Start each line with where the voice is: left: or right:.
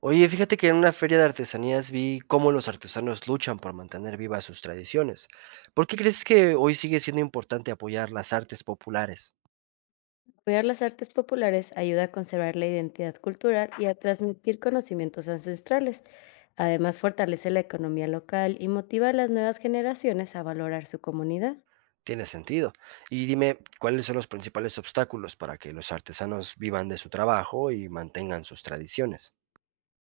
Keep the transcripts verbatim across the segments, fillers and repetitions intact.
right: Oye, fíjate que en una feria de artesanías vi cómo los artesanos luchan por mantener vivas sus tradiciones. ¿Por qué crees que hoy sigue siendo importante apoyar las artes populares?
left: Apoyar las artes populares ayuda a conservar la identidad cultural y a transmitir conocimientos ancestrales. Además, fortalece la economía local y motiva a las nuevas generaciones a valorar su comunidad.
right: Tiene sentido. Y dime, ¿cuáles son los principales obstáculos para que los artesanos vivan de su trabajo y mantengan sus tradiciones?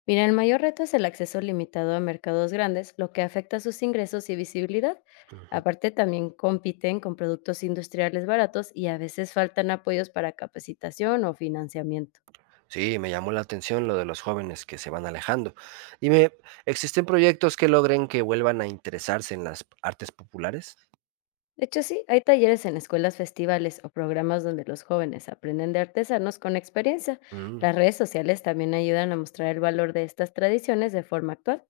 left: Mira, el mayor reto es el acceso limitado a mercados grandes, lo que afecta sus ingresos y visibilidad.
right: Ujú.
left: Aparte, también compiten con productos industriales baratos y a veces faltan apoyos para capacitación o financiamiento.
right: Sí, me llamó la atención lo de los jóvenes que se van alejando. Dime, ¿existen proyectos que logren que vuelvan a interesarse en las artes populares?
left: De hecho, sí, hay talleres en escuelas, festivales o programas donde los jóvenes aprenden de artesanos con experiencia.
right: Mm.
left: Las redes sociales también ayudan a mostrar el valor de estas tradiciones de forma actual.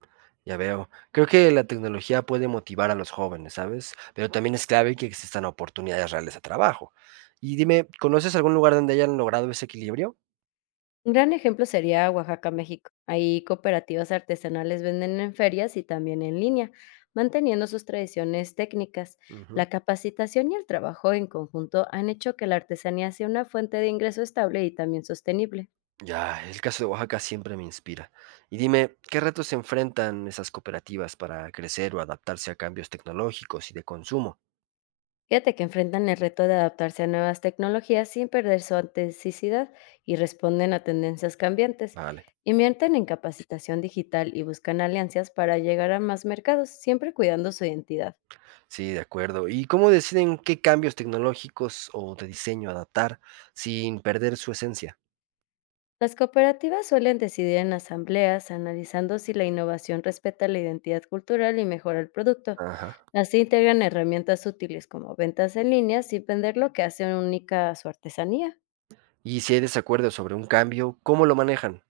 right: Ya veo. Creo que la tecnología puede motivar a los jóvenes, ¿sabes? Pero también es clave que existan oportunidades reales de trabajo. Y dime, ¿conoces algún lugar donde hayan logrado ese equilibrio?
left: Un gran ejemplo sería Oaxaca, México. Ahí cooperativas artesanales venden en ferias y también en línea, manteniendo sus tradiciones técnicas.
right: Ujú.
left: La capacitación y el trabajo en conjunto han hecho que la artesanía sea una fuente de ingreso estable y también sostenible.
right: Ya, el caso de Oaxaca siempre me inspira. Y dime, ¿qué retos se enfrentan esas cooperativas para crecer o adaptarse a cambios tecnológicos y de consumo?
left: Fíjate que enfrentan el reto de adaptarse a nuevas tecnologías sin perder su autenticidad y responden a tendencias cambiantes.
right: Vale,
left: Invierten en capacitación digital y buscan alianzas para llegar a más mercados, siempre cuidando su identidad.
right: sí, de acuerdo. ¿Y cómo deciden qué cambios tecnológicos o de diseño adaptar sin perder su esencia?
left: Las cooperativas suelen decidir en asambleas, analizando si la innovación respeta la identidad cultural y mejora el producto.
right: Ajá.
left: Así integran herramientas útiles como ventas en línea sin vender lo que hace única a su artesanía.
right: Y si hay desacuerdo sobre un cambio, ¿cómo lo manejan?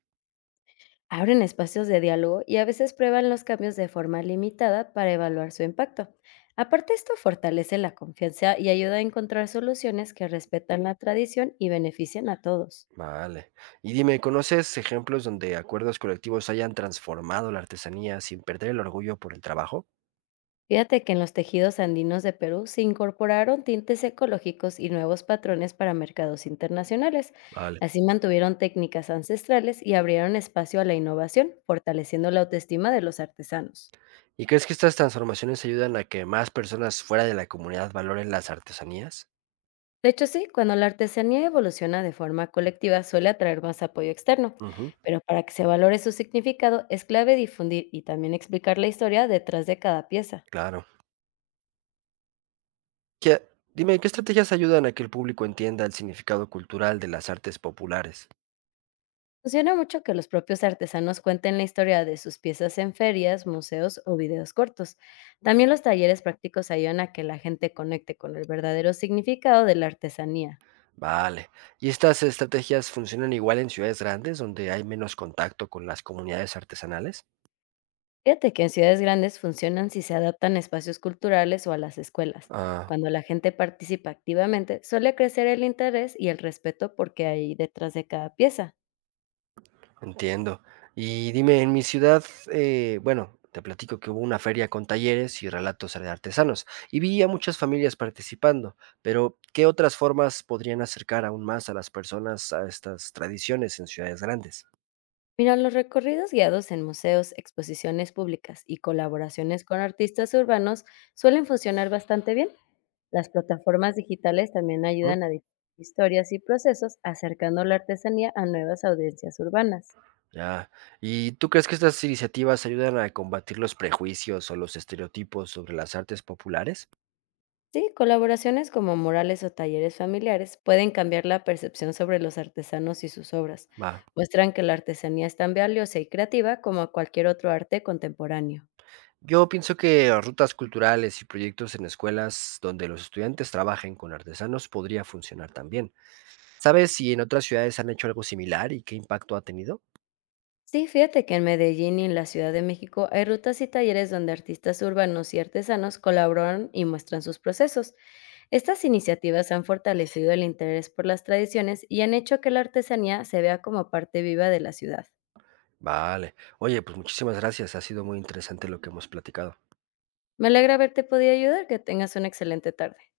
left: Abren espacios de diálogo y a veces prueban los cambios de forma limitada para evaluar su impacto. Aparte, esto fortalece la confianza y ayuda a encontrar soluciones que respetan la tradición y benefician a todos.
right: Vale. Y dime, ¿conoces ejemplos donde acuerdos colectivos hayan transformado la artesanía sin perder el orgullo por el trabajo?
left: Fíjate que en los tejidos andinos de Perú se incorporaron tintes ecológicos y nuevos patrones para mercados internacionales.
right: Vale.
left: Así mantuvieron técnicas ancestrales y abrieron espacio a la innovación, fortaleciendo la autoestima de los artesanos.
right: ¿Y crees que estas transformaciones ayudan a que más personas fuera de la comunidad valoren las artesanías?
left: De hecho, sí, cuando la artesanía evoluciona de forma colectiva suele atraer más apoyo externo,
right: Ujú,
left: pero para que se valore su significado es clave difundir y también explicar la historia detrás de cada pieza.
right: claro. ¿Qué- Dime, ¿qué estrategias ayudan a que el público entienda el significado cultural de las artes populares?
left: Funciona mucho que los propios artesanos cuenten la historia de sus piezas en ferias, museos o videos cortos. También los talleres prácticos ayudan a que la gente conecte con el verdadero significado de la artesanía.
right: Vale. ¿Y estas estrategias funcionan igual en ciudades grandes donde hay menos contacto con las comunidades artesanales?
left: Fíjate que en ciudades grandes funcionan si se adaptan a espacios culturales o a las escuelas.
right: Ah,
left: Cuando la gente participa activamente, suele crecer el interés y el respeto porque hay detrás de cada pieza.
right: entiendo. Y dime, en mi ciudad, eh, bueno, te platico que hubo una feria con talleres y relatos de artesanos, y vi a muchas familias participando, pero ¿qué otras formas podrían acercar aún más a las personas a estas tradiciones en ciudades grandes?
left: Mira, los recorridos guiados en museos, exposiciones públicas y colaboraciones con artistas urbanos suelen funcionar bastante bien. Las plataformas digitales también
right: ¿Mm?
left: ayudan a difundir historias y procesos, acercando la artesanía a nuevas audiencias urbanas.
right: Ya. ¿Y tú crees que estas iniciativas ayudan a combatir los prejuicios o los estereotipos sobre las artes populares?
left: Sí, colaboraciones como murales o talleres familiares pueden cambiar la percepción sobre los artesanos y sus obras.
right: Va.
left: Muestran que la artesanía es tan valiosa y creativa como cualquier otro arte contemporáneo.
right: Yo pienso que rutas culturales y proyectos en escuelas donde los estudiantes trabajen con artesanos podría funcionar también. ¿Sabes si en otras ciudades han hecho algo similar y qué impacto ha tenido?
left: Sí, fíjate que en Medellín y en la Ciudad de México hay rutas y talleres donde artistas urbanos y artesanos colaboran y muestran sus procesos. Estas iniciativas han fortalecido el interés por las tradiciones y han hecho que la artesanía se vea como parte viva de la ciudad.
right: Vale. Oye, pues muchísimas gracias. Ha sido muy interesante lo que hemos platicado.
left: Me alegra haberte podido ayudar, que tengas una excelente tarde.